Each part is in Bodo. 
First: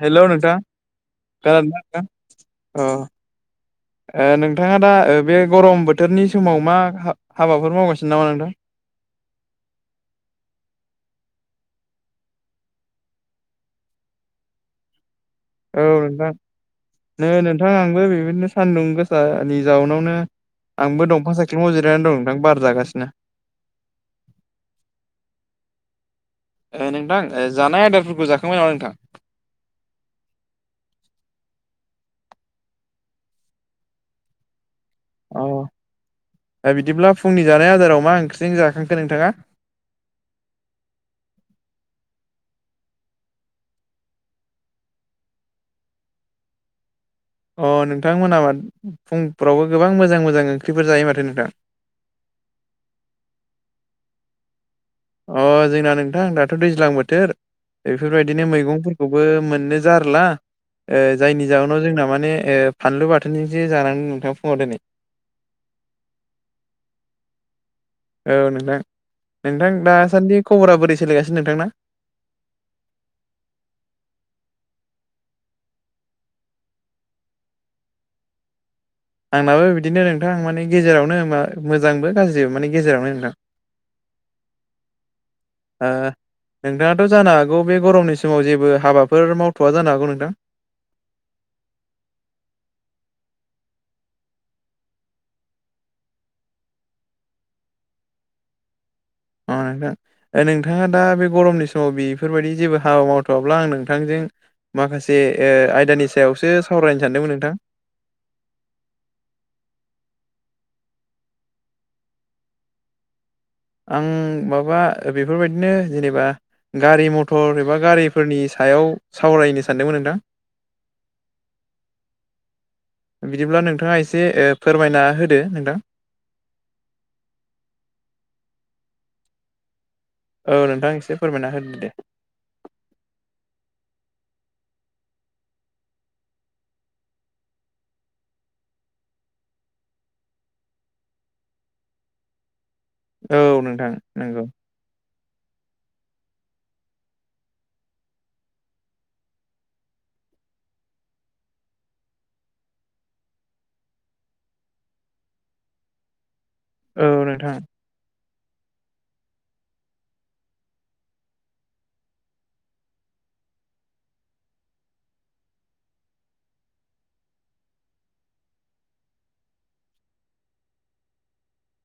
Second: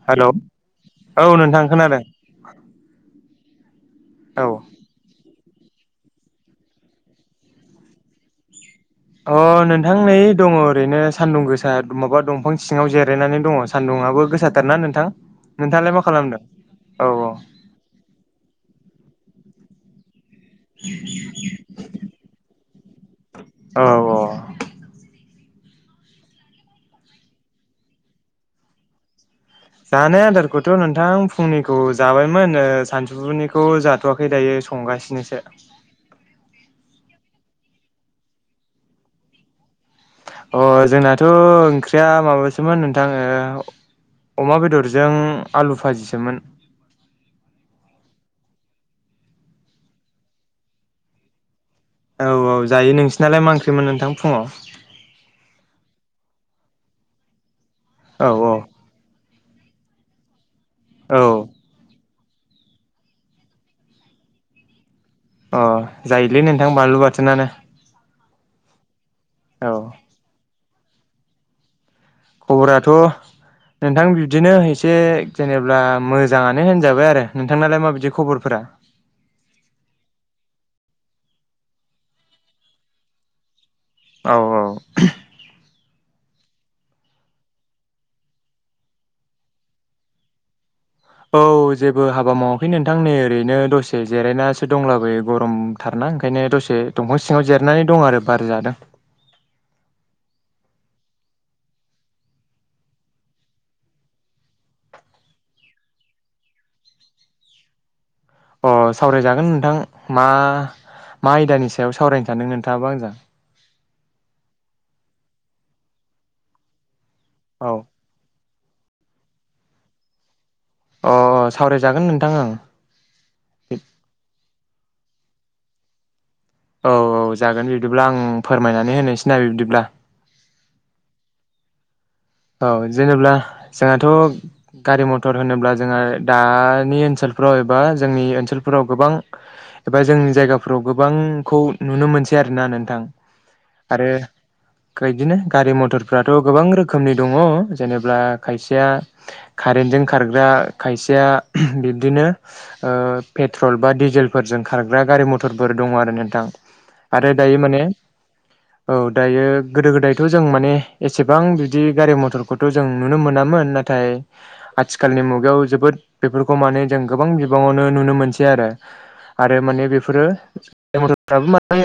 हेलौ नोंथां औ खोनादोंना खोनादों नोंथां? ओ ओ औ नोंथाङा दा ओ बे गरम बोथोरनि समाव मा हा-हाबाफोर मावगासिनो नामा नोंथां? अ नोंथां नै दङ' ओरैनो सान्दुं गोसा माबा दंफां सिङाव जिरायनानै दङ' सान्दुं ङाबो गोसाथारना नोंथां? औ नोंथाङालाय मा नोंथां। खालामदों औ नै नोंथां आंबो बेबायदिनो सानदुं गोसानि जाउनावनो आंबो दंफां सायख्लुमाव जिरायनानै दं नोंथां बार जागासिनो। औ औ ओ नोंथां जानाय आयदारफोरखौ जाखांबाय नामा नोंथां? जानाय आदारखौथ' नोंथां फुंनिखौ जाबायमोन ओ सानसौफुनिखौ जाथ'वाखै दायो संगासिनोसो अ दा बिदिब्ला फुंनि जानाय आदाराव मा ओंख्रिजों जाखांखो नोंथाङा? अ जोंनाथ' ओंख्रिया माबासोमोन नोंथां ओ अमा बेदरजों आलु भाजिसोमोन। अ नोंथांमोनाबा फुंफ्रावबो गोबां मोजां मोजां ओंख्रिफोर जायो माथो नोंथां। औ औ जायो नोंसिनालाय मा ओंख्रिमोन नोंथां फुङाव? अ जोंना नोंथां दाथ' दैज्लां बोथोर औ बेफोरबायदिनो मैगंफोरखौ बो मोननो जारला ओ औ जायनि जावनाव जोंना मा ने ओ फानलु बाथोनजोंसो जानानै नोंथां फुङाव दिनै। अ जायोलै नोंथां बानलु बाथोनानो। औ नोंथां। नोंथां औ दासान्दि खबरा बोरै सोोलायगासिनो नोंथांना? खबराथ' नोंथां बिबदिनो एसे जेनेब्ला मोजाङानो होनजाबाय आरो। नोंथांनालाय माबायदि खबरफोरा? आंनाबो बिदिनो नोंथां माने गेजेरावनो मा-मोजांबो गाज्रिबो माने गेजेरावनो नोंथां। औ औ हो नोंथाङाथ' जानो हागौ बे गरमनि समाव जेबो हाबाफोर मावथ'वा जानो हागौ नोंथां औ जेबो हाबा मावाखै नोंथां नै ओरैनो दसे जिरायनासो दंलाबो गरमथारना दा ओंखायनो दसे दंफां सिङाव जेरनानै दं आरो बार जादों। अ नोंथां ओ नोंथाङा दा बे गरमनि समाव बेफोरबायदि जेबो हाबा मावथ'वाब्ला आं नोंथांजों माखासे ओ आयदानि सायावसो सावरायनो सानदोंमोन नोंथां अ सावरायजागोन नोंथां मा मा आयदानि सायाव सावरायनो सानदों नोंथाङाबा आंजों? आं माबा बेफोरबायदिनो जेनेबा गारि मथर औ एबा गारिफोरनि सायाव सावरायनो सानदोंमोन नोंथां। अ अ सावरायजागोन नोंथां ओं बिदिब्ला नोंथाङा एसे ओ फोरमायना होदो नोंथां औ औ जागोन बिब्दिब्ला आं फोरमायनानै होनोसै ना बिब्दिब्ला। औ नोंथां एसे फोरमायना होदो दे। औ जेनेब्ला जोंहाथ' गारि मथर होनोब्ला जोंहा दानि ओनसोल फ्राव एबा जोंनि ओनसोलफोराव गोबां एबा जोंनि जायगाफ्राव गोबांखौ नुनो मोनसै आरोना नों औ नोंथां नंगौ बायदिनो गारि मथरफ्राथ' गोबां रो खोमनि दङ' जेनेब्ला खायसेया कारेन्टजों खारग्रा खायसेया बि बिबदिनो ओ पेट्रल बा डिजेलफोरजों खारग्रा गारि मथरफोर दङ' आरो नोंथां। औ आरो नोंथां दायो माने औ दायो गोदो गोदायथ' जों माने एसेबां बि बिदि गारि मथरखौथ' जों नुनो मोनामोन नाथाय आथिखालनि मुगायाव जोबोद बेफोरखौ मो जों गोबां बिबाङावनो नुनो मोनसै आरो आरो माने बेफोरो मथफ्राबो माने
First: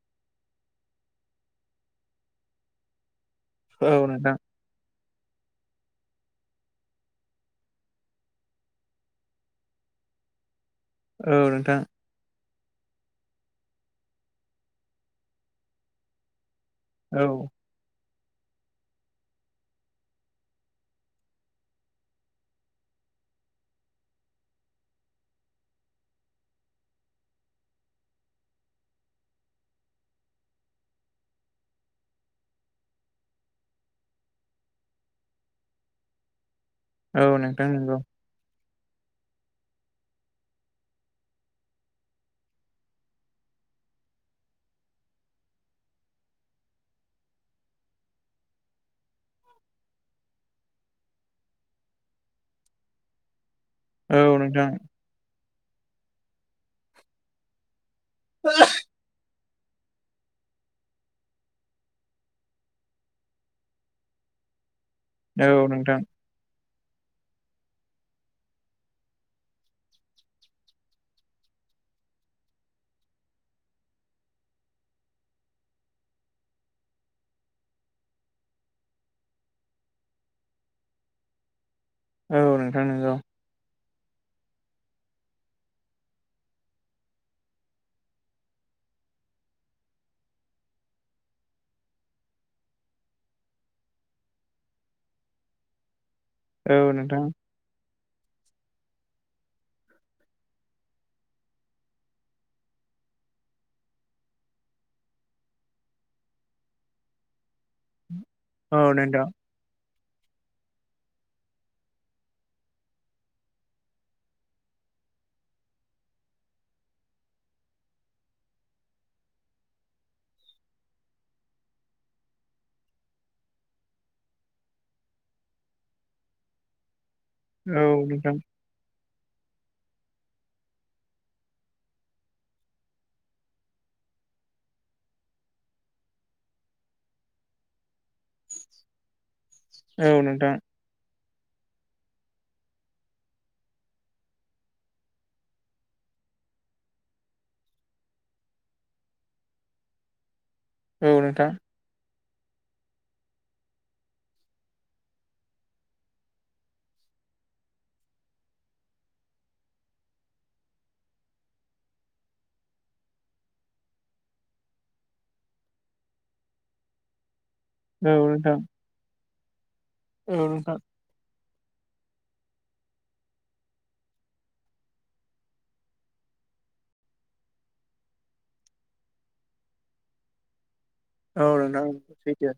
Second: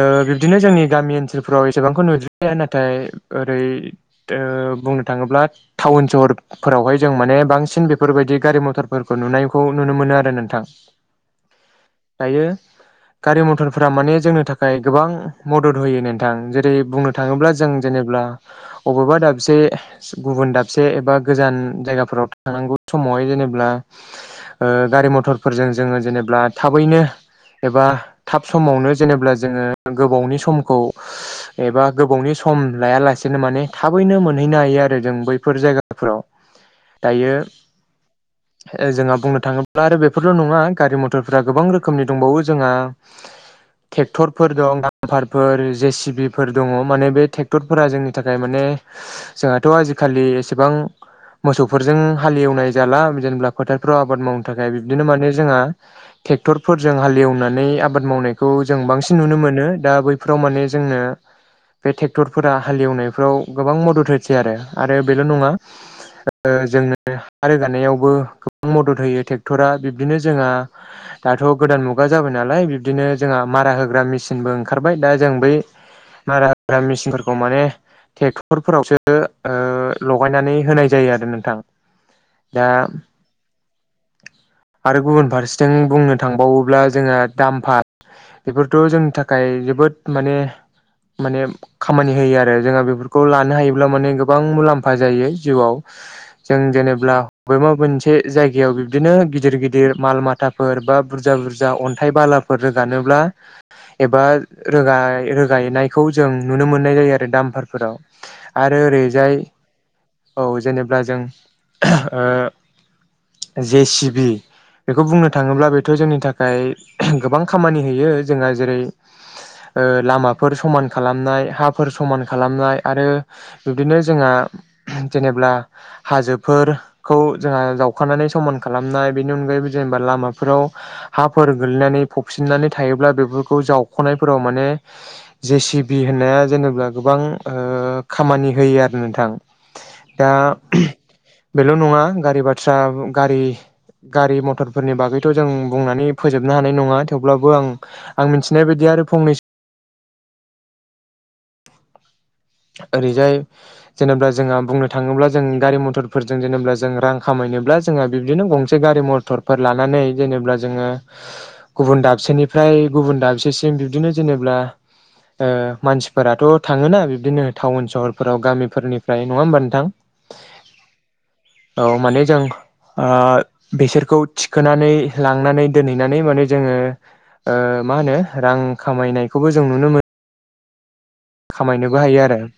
ओ बिब्दिनो जोंनि गामि ओनसोलफ्राव एसेबांखौ नुद्रिया नाथाय ओरै औ नोंथां ओ बुंनो थाङोब्ला टाउन सहरफोरावहाय जों माने बांसिन बेफोरबायदि गारि मथरफोरखौ नुनायखौ नुनो मोनो। [unintelligible] आरो नोंथां औ नोंथां बेयो गारि मथरफोरा माने जोंनि थाखाय गोबां मदद होयो नोंथां जेर जेरै बुंनो औ थाङोब जों जेने ब्ला बबेबा दाबसे गुबुन दाबसे एबा गोजान जायगाफोराव थांनांगौ समाव हाय जेनेब्ला ओ गारि मथरफोरजों जोङो जेनेबा थाबैनो एबा थाब समावनो जेनेबब्ला जोङो गोबावनि समखौ एबा गोबावनि सम लायालासेनो माने थाबैनो मोनहैनो हायो आरो जों बैफोर जायगाफोराव औ दायो नोंथां नंगौ जोंहा बुंनो थाङोब्ला आरो बेफोरल' नङा गारि मथरफोरा गोबां रोखोमनि दंबावो जोंहा ट्रेक्टरफोर दं डामफारफोर जे सिबिफोर दङ माने बे फोरा जोंनि थाखाय माने जोंहाथ' आजिखालि एसेबां मोसौफोरजों हालेवनाय जाला जेनेबा फोथारफ्राव आबाद औ मावनो नोंथां थाखाय बिबदिनो माने जोंहा ट्रेक्टरफोरजों हालएवनानै आबाद मावनायखौ जों बांसिन नुनो मोनो दा बैफोराव माने जोंनो बे फोरा हालेवनायफ्राव गोबां मदद होसै आरो आरो बेल' औ नङा नोंथां जोङो हा रोगानायावबो गोबां मदद होयो ट्रेक्टरा बिब्दिनो जोंहा दाथ' गोदान मुगा जाबाय बिदिनो जोंहा मारा होग्रा मिसिन बो ओंखार दा जों बै मारा होग्रा फोरखौ माने ट्रेक्टर फोरावसो लगायनानै होनाय जायो आरो नोंथां औ दा नोंथां नोंगौ आरो गुबुन फारसेथिं बुंनो थांबावोब्ला जोंहा दामफा बेफोरथ' जोंनि थाखाय जोबोद माने माने खामानि होयो आरो जोंहा बेफोरखौ लानो हायोब्ला माने गोबां मुलाम्फा जायो जिउआव जों औ जेनेबा नोंथां बबे मोनसे मोनसे जायगायाव बिब्दिनो गिदिर गिदिर माल माथाफोर बा बुरजा बुरजा अन्थाइ बालाफोर रोगानो एबा रोगायनायखौ जों नुनो मोननाय जायो आरो दामफारफोराव औ आरो नोंथां ओरैजाय औ जेनेब्ला जों जे सिबि बेखौ बुंनो थाङोब्ला बेथ' जोंनि थाखाय गोबां खामानि होयो जोंहा जेरै ओ लामाफोर समान खालाम‌ नाय हाफोर समान खालामनाय आरो बिब्दिनो जोंहा जेनेब्ला हाजोफोरखौ जोंहा औ जावखानानै नोंथां समान खालामनाय बेनि अनगायैबो जेनेबा लामाफोराव हाफोर गोल्लैनानै फबसिननानै थायोब्ला बेफोरखौ जावखनाय फोराव माने जेसे बि होननाया जेनेबा गोबां खामानि होयो आरो नोंथां औ दा नोंथां बेल' नङा गारि बाथ्रा गारि गारि मथरफोरनि बागैथ' जों बुंनानै फोजोबनो हानाय नङा थेवब्लाबो आं आं मिथिनाय बायदि आरो फंनैसो औ नोंथां। ओरैजाय जेनेबा जोंहा बुंनो थाङोब्ला जों गारि मथरफोरजों जेनेबा जों रां खामायनो बिदिनो गंसे गारि मथरफोर लानानै जेरैब्ला जोंङो गुबुन दाबसेनि फ्राय गुबुन दाबसेसिम बिबदिनो जेनेब्ला ओ मानसिफोराथ' थाङोना बिब बिदिनो टाउन औ सहरफोराव नोंथां गामिफोरनिफ्राय नङा होमबा नोंथां औ नोंथां औ माने जों ओ बेसोरखौ थिखोनानै लांनानै दोनहैनानै माने जोङो ओ मा होनो रां खामायनायखौबो जों नुनो मो औ नोंथां खामायनोबो हायो आरो सैथो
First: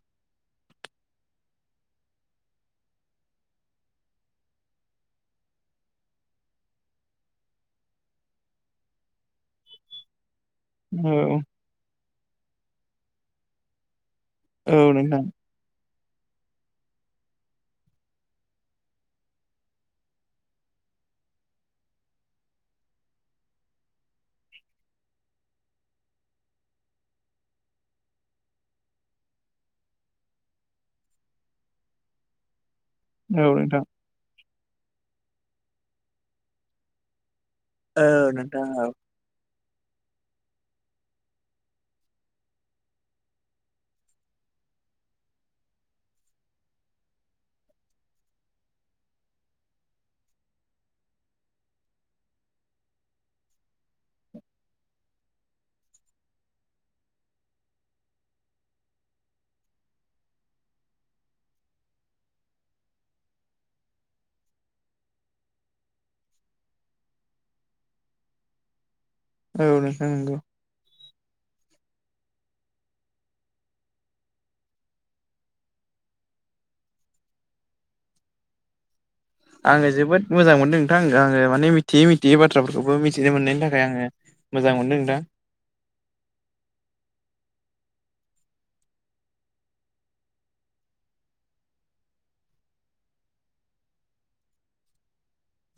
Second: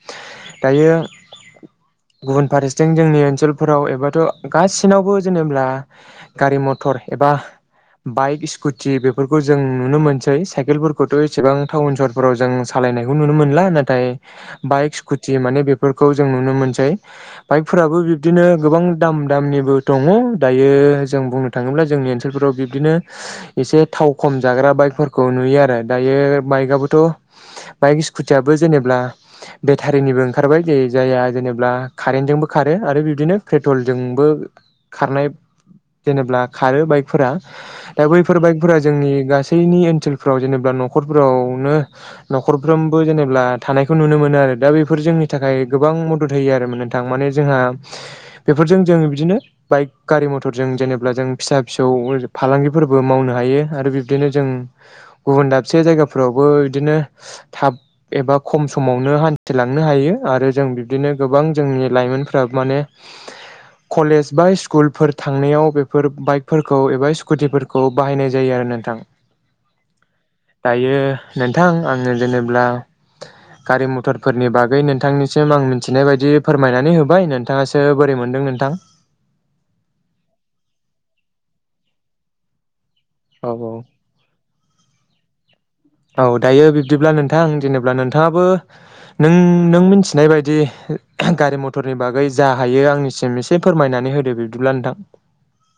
दायो [inaudible] गुबुन फारसेथिं जोंनि ओनसोलफोराव एबाथ' गासिनावबो जेनेब्ला गारि मथर एब बा बाइक स्कुटि बेफोरखौ जों नुनो मोनसै साइकेलफोरखौथ' औ एसेबां टाउन सहरफोराव जों सालायनायखौ नुनो मोनला नाथाय औ बाइक नोंथां स्कुटि माने बेब फोरखौ जों नुनो मोनसै बाइकफोराबो बिब्दिनो गोबां दाम दामनिबो दङ दायो जों बुंनो थाङोब्ला जोंनि ओनसोलफोराव बिबदिनो एसे थाव खम जाग्रा बाइकफोरखौ नुयो आरो दायो बाइकाबोथ' बाइक खुथियाबो जेब बेटारिनिबो ओंखारबाय जाया जेनेबा कारेन्टजोंबो खार [unintelligible] आरो बिब्दिनो औ नोंथां पेट्रलजोंबो खारनाय जेनेब्ला खारो बाइकफोरा दा औ बैफोर नोंथां बाइकफोरा औ जोंनि गास सैनि ओनसोलफ्राव जेनेब्ला नखरफोरावनो नखरफ्रोम बो जेनेब्ला थानायखौ नुनो मोनो आरो दा बेफोर जोंनि थाखाय गोबां मदद होयो आरो मोनो नोंथां माने जोंहा बेफोरजों जोङो बिदिनो बाइक गारि मथरजों जेनेब्ला जों फिसा फिसौ फालांगिफोरबो बो मावनो हायो आरो बिब्दिनो जों गुबुन दाबसे जायगाफोरावबो बिदिनो थाब एबा खम समावनो हान्थिलांनो हायो आरो जों बिब्दिनो गोबां जोंनि लाइमोनफ्रा माने [inaudible] कलेज बा स्कुलफोर थांनायाव बेफोर बाइकफोरखौ एबा स्कुटिफोरखौ बाहायनाय जायो आ नोंथां औ नोंथां नंगौ दायो नोंथां आङो जेनेब्ला [inaudible] गारि मथरफोरनि बागै नोंथांनिसिम आं मिथिनाय बायदि फोरमायनानै होबाय नोंथाङासो बोरै मोनदों नोंथां आङो जोबोद मोजां मोनदों नोंथां आङो माने मिथियै मिथियै बाथ्राफोर खौबो मिथिनो औ मोननायनि थाखाय आङो मोजां मोनदों नोंथां औ दायो बिब्दिब्ला नोंथां जेनेब्ला नोंथाङाबो नों नों मोनथिनाय बायदि गारि मथरनि बागै जा हायो आंनिसिम एसे फोरमायना नै होदो बिब्दिब्ला नोंथां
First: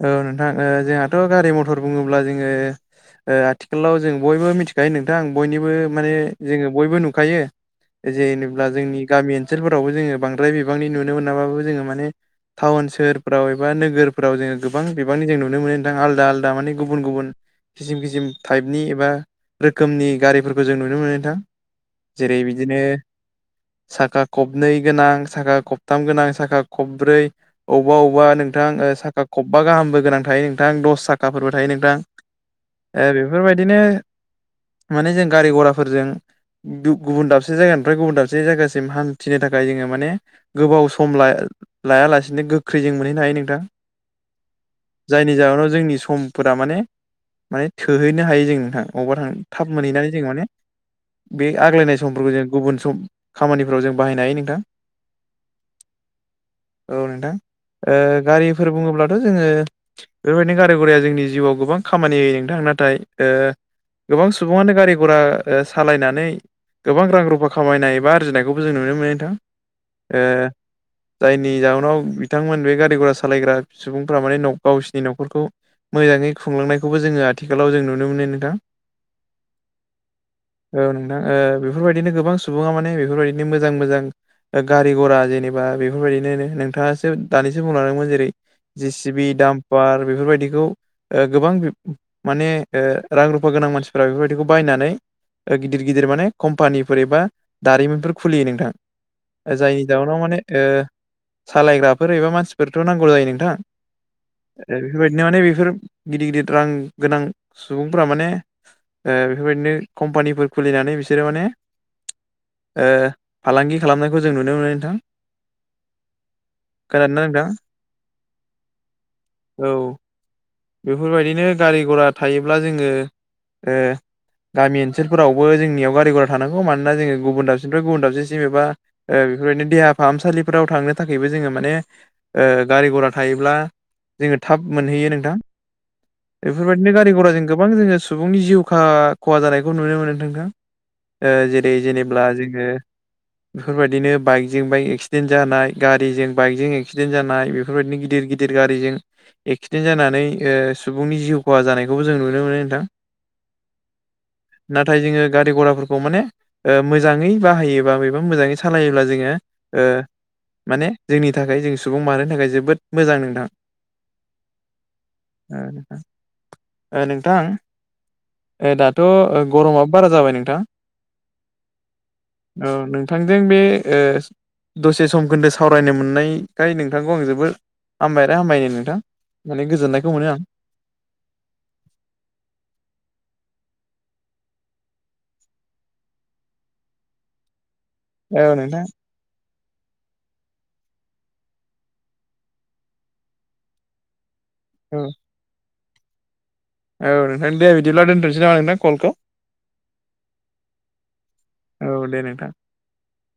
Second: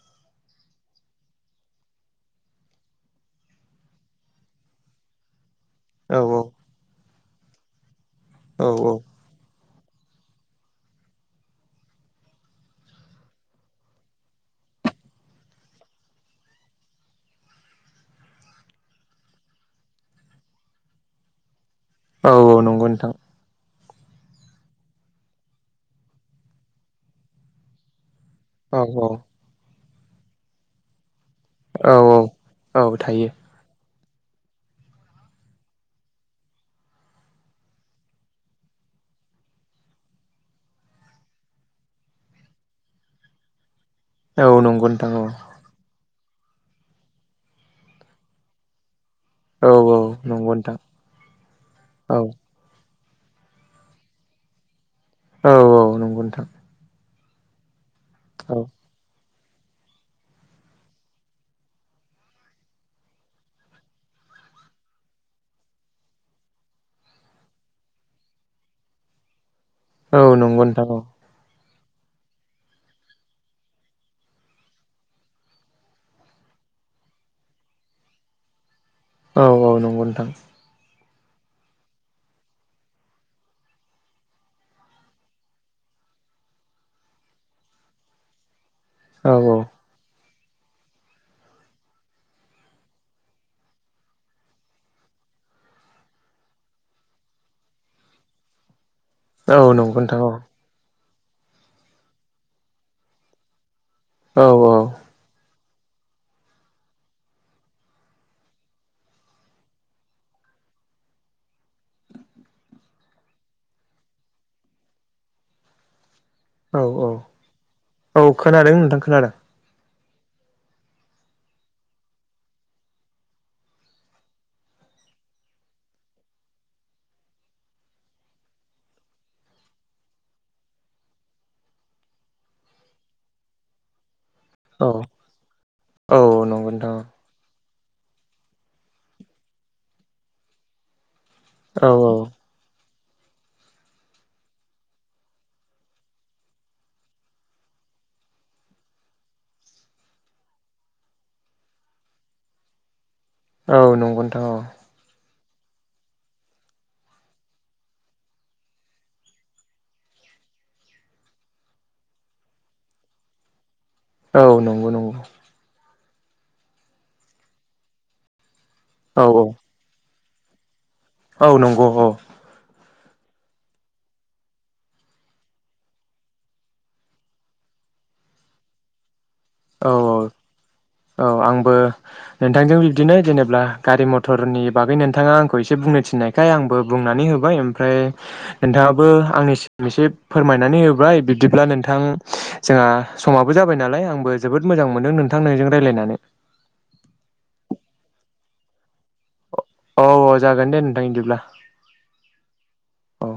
औ नोंथां ओ जोंहाथ गारि मथर बुङोब्ला जोङो ओ आथिखालाव जों बयबो मिथिखायो नोंथां बयनिबो माने औ जोङो बयबो नुखायो [unintelligible] औ औ टाउन सोहोरफ्राव एबा नोगोरफ्राव जोङो गोबां बिबांनि जों नुनो मोनो नोंथां आलदा आलदा माने गुबुन गुबुन खिसिम खिसिम टाइपनि एबा रोखोमनि गारिफोरखौ जों नुनो मोनो नोंथां औ जेरै औ बिदिनो नंगौ नोंथां साखा खबनै गोनां साखा खबथाम गोनां साखा खबब्रै अबाव बा औ नोंथां औ साखा खबबा गाहामबो गोनां थायो नोंथां दस साख खाफोरबो थायो औ नोंथां औ औ ओ थायो बेफोरबायदिनो माने जों गारि गराफोरजों दुब गुबुन दाबसे जायगानिफ्राय गुबुन दाबसे जायगासिम हान्थिनो थाखाय जोङो माने गोबाव सम ला लायालासेनो गोख्रै जों मोनहैनो हायो नोंथां औ नंगौ नोंथां औ जायनि जाहोनाव जोंनि सम फोरा माने माने थोहैनो हायो जों नोंथां अबावबा थांनो थाब औ औ मोनहैनानै जों माने नंगौ नोंथां बे आग्लायनाय औ समफोरखौ जों गुबुन सम खामानिफोराव जों बाहायनो हायो नोंथां औ श-औ नंगौ नोंथां। औ नोंथां ओ औ गारिफोर बुङोब्लाथ' जोङो बेफोरबायदिनो गारि गराया जोंनि जिउआव गोबां खामानि होयो नोंथां नाथाय ओ गोबां सुबुङानो गारि घरा सालायनानै गोबां रां रुफा खामायनाय एबा आरजिनायखौबो जों नुनो मोनो नोंथां ओ औ नंगौ नोंथां औ जायनि जाउनाव बिथांमोन बे गारि घरा सा सालायग्रा सुबुंफ्रा माने गावसिनि नखरखौ मोजाङै खुंलांनायखौबो जोङो आथिखालाव जों नुनो मोनो नोंथां। औ-औ नंगौ नोंथां औ नोंथां बेफोरबायदिनो गोबां सुबुङा माने बेफोरबायदिनो मोजां मोजां गारि घरा जेनेबा बेफोरबायदिनो नो नोंथाङासो दानिसो बुंलांदोंमोन जेरै जि चि बि औ दामपार बेफोरबायदि खौ ओ गोबां बिब माने ओ रां रुफा गोनां मानसिफ्रा बेफोरबायदिखौ बायनानै ओ गिदिर गिदिर माने कम्पानिफोर एबा दारिमिनफोर खुलियो नोंथां। औ जायनि नंगौ जाउनाव नोंथां औ माने ओ सालायग्राफोर एबा मानसिफोरथ नांगौ जायो नोंथां औ ओ बेफोरबायदिनो माने बेफोर गिदिर गिदिर रां गोनां सुबुंफ्रा माने ओ बेफोरबायदिनो कम्पानिफोर खुलिनानै बिसोरो माने ओ फालांगि खालामनायखौ जों नुनो मोनो नोंथां। औ औ खोनादोंना नोंथां? औ खोनादों नोंथां खोनादों। औ बेफोरबायदिनो गारि घरा थायोब्ला जोङो गामि ओनसोलफोरावबो जोंनियाव गारि घरा थानांगौ मानोना जोङो गुबुन दाबसेनिफ्राय गुबुन दाबसेसिम एबा बेफोरबायदिनो देहा फाहामसालिफोराव थांनो थाखायबो जोङो माने गारि घरा थायोब्ला जोङो थाब औ मोनहैयो नोंथां औ नंगौ बेफोरबायदिनो नोंथां गारि घरा जों गो गोबां जोङो सुबुंनि जिउ खा खहा जानायखौ नुनो मोनो न नोंथां जेरै औ जेनेब्ला जोङो बेफोरबायदिनो बाइकजों बाइक एक्सिडेन्ट जानाय गारिजों बाइकजों ए एक्सिडेन्ट जानाय बेफोरबायदिनो गिदिर गिदिर गारिजों एक्सिडेन्ट जानानै सुबुंनि जिउ खहा जानाय। बेखौबो जों नुनो मोनो नोंथां औ नंगौ नोंथां' औ नाथाय जोङो गारि घराफोरखौ माने मोजाङै बाहायोबा बेबा मोजाङै सालायोब्ला जोङो माने जोंनि थाखाय जों सुबुं मानोानो थाखाय जोबोद मोजां नोंथां। औ नंगौ नंगौ नोंथां दाथ' औ गरमआो बारा जाबाय नोंथां औ नंगौ। नोंथांजों बे ओ दसे सम खोन्दो सावरायनो मोननाय खाय नोंथांखौ आं जोबोद हामबाय आरो हामबायनो नोंथां। माने गोजोननायखौ मोनो आं औ-औ-औ आंबो नोंथांजों बिब्दिनो जेनेबा गारि मथर टरनि बागै नोंथाङा आंखौ एसे बुंनो थिन्नायखाय आंबो बुंनानै होबाय। ओमफ्राय औ नोंथां नोंथाङाबो आंनि मोनसे फोरमायनानै होबाय बिब्दिब्ला नोंथां जोंहा समाबो जाबाय नालाय आंबो जोबोद मोां औ मोनदों नोंथां नजों राय्लायनानै औ नोंथां दे बिदिब्ला दोन्थ'सै नामा नोंना कलखौ औ औ जागोन दे नोंथां बिदिब्ला औ दे नोंथां औ।